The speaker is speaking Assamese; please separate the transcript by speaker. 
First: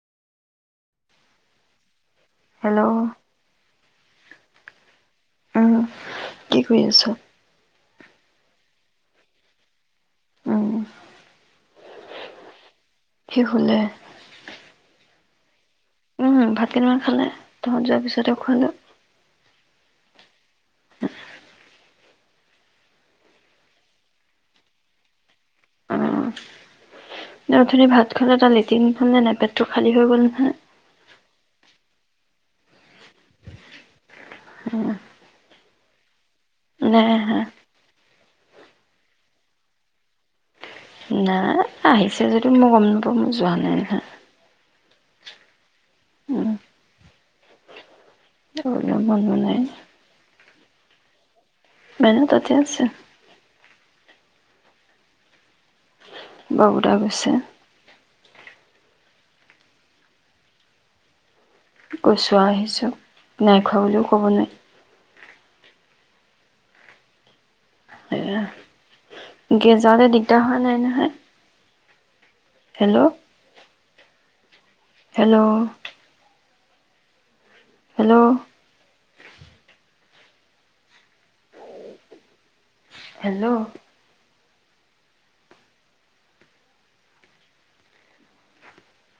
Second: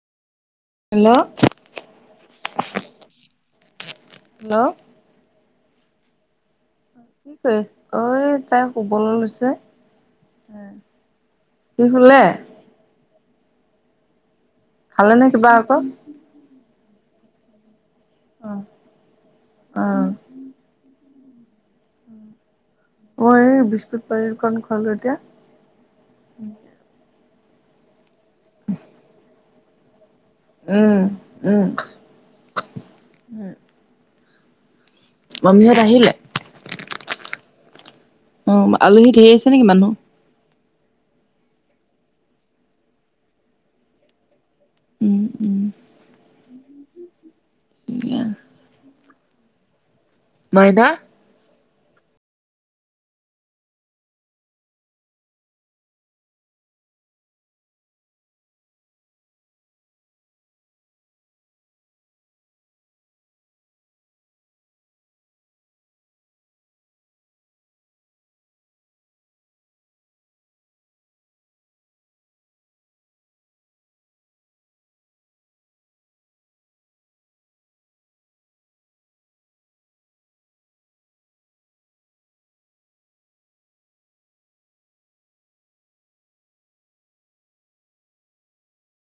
Speaker 1: হেল্ল
Speaker 2: হেল্ল'
Speaker 1: হেল্ল'অ
Speaker 2: উম কি শুই আছো।
Speaker 1: ঐ তাই শুবলে লৈছে। উম। সি শুলে?
Speaker 2: সি শুলে।
Speaker 1: ভালে নে কিবা ক।
Speaker 2: ইমান খালে তহঁত যে তাৰপিছত হে খুৱালোঁ।
Speaker 1: অ
Speaker 2: [inaudible]
Speaker 1: মই এই বিস্কুট পানীকন খোৱালো এতিয়া। [inaudible]
Speaker 2: অ অথনি ভাত ইফালে এটা লেট্ৰিন। খালী হৈ গ'ল। নহয়
Speaker 1: উম উম উম।
Speaker 2: উম [inaudible]
Speaker 1: মামীহঁত আহিলে?
Speaker 2: নাই আহা।
Speaker 1: অ আলহী ঢেই আহিছে নেকি মানুহ?
Speaker 2: নাই আহিছে যদিও মই গম নাপাওঁ, মই যোৱা নাই নহয়।
Speaker 1: উম উম
Speaker 2: উম, খাবলে মন যোৱা নাই।
Speaker 1: মাইডা।
Speaker 2: মাইনা তাতে আছে। বাবু দা গৈছে। গৈছো, আহিছোঁ নাই খোৱা বুলিও ক'ব নোৱাৰি। গেজাৰলে দিগদাৰ হোৱা নাই নহয়? Hello, hello. হেল্ল'ও। হেল্ল'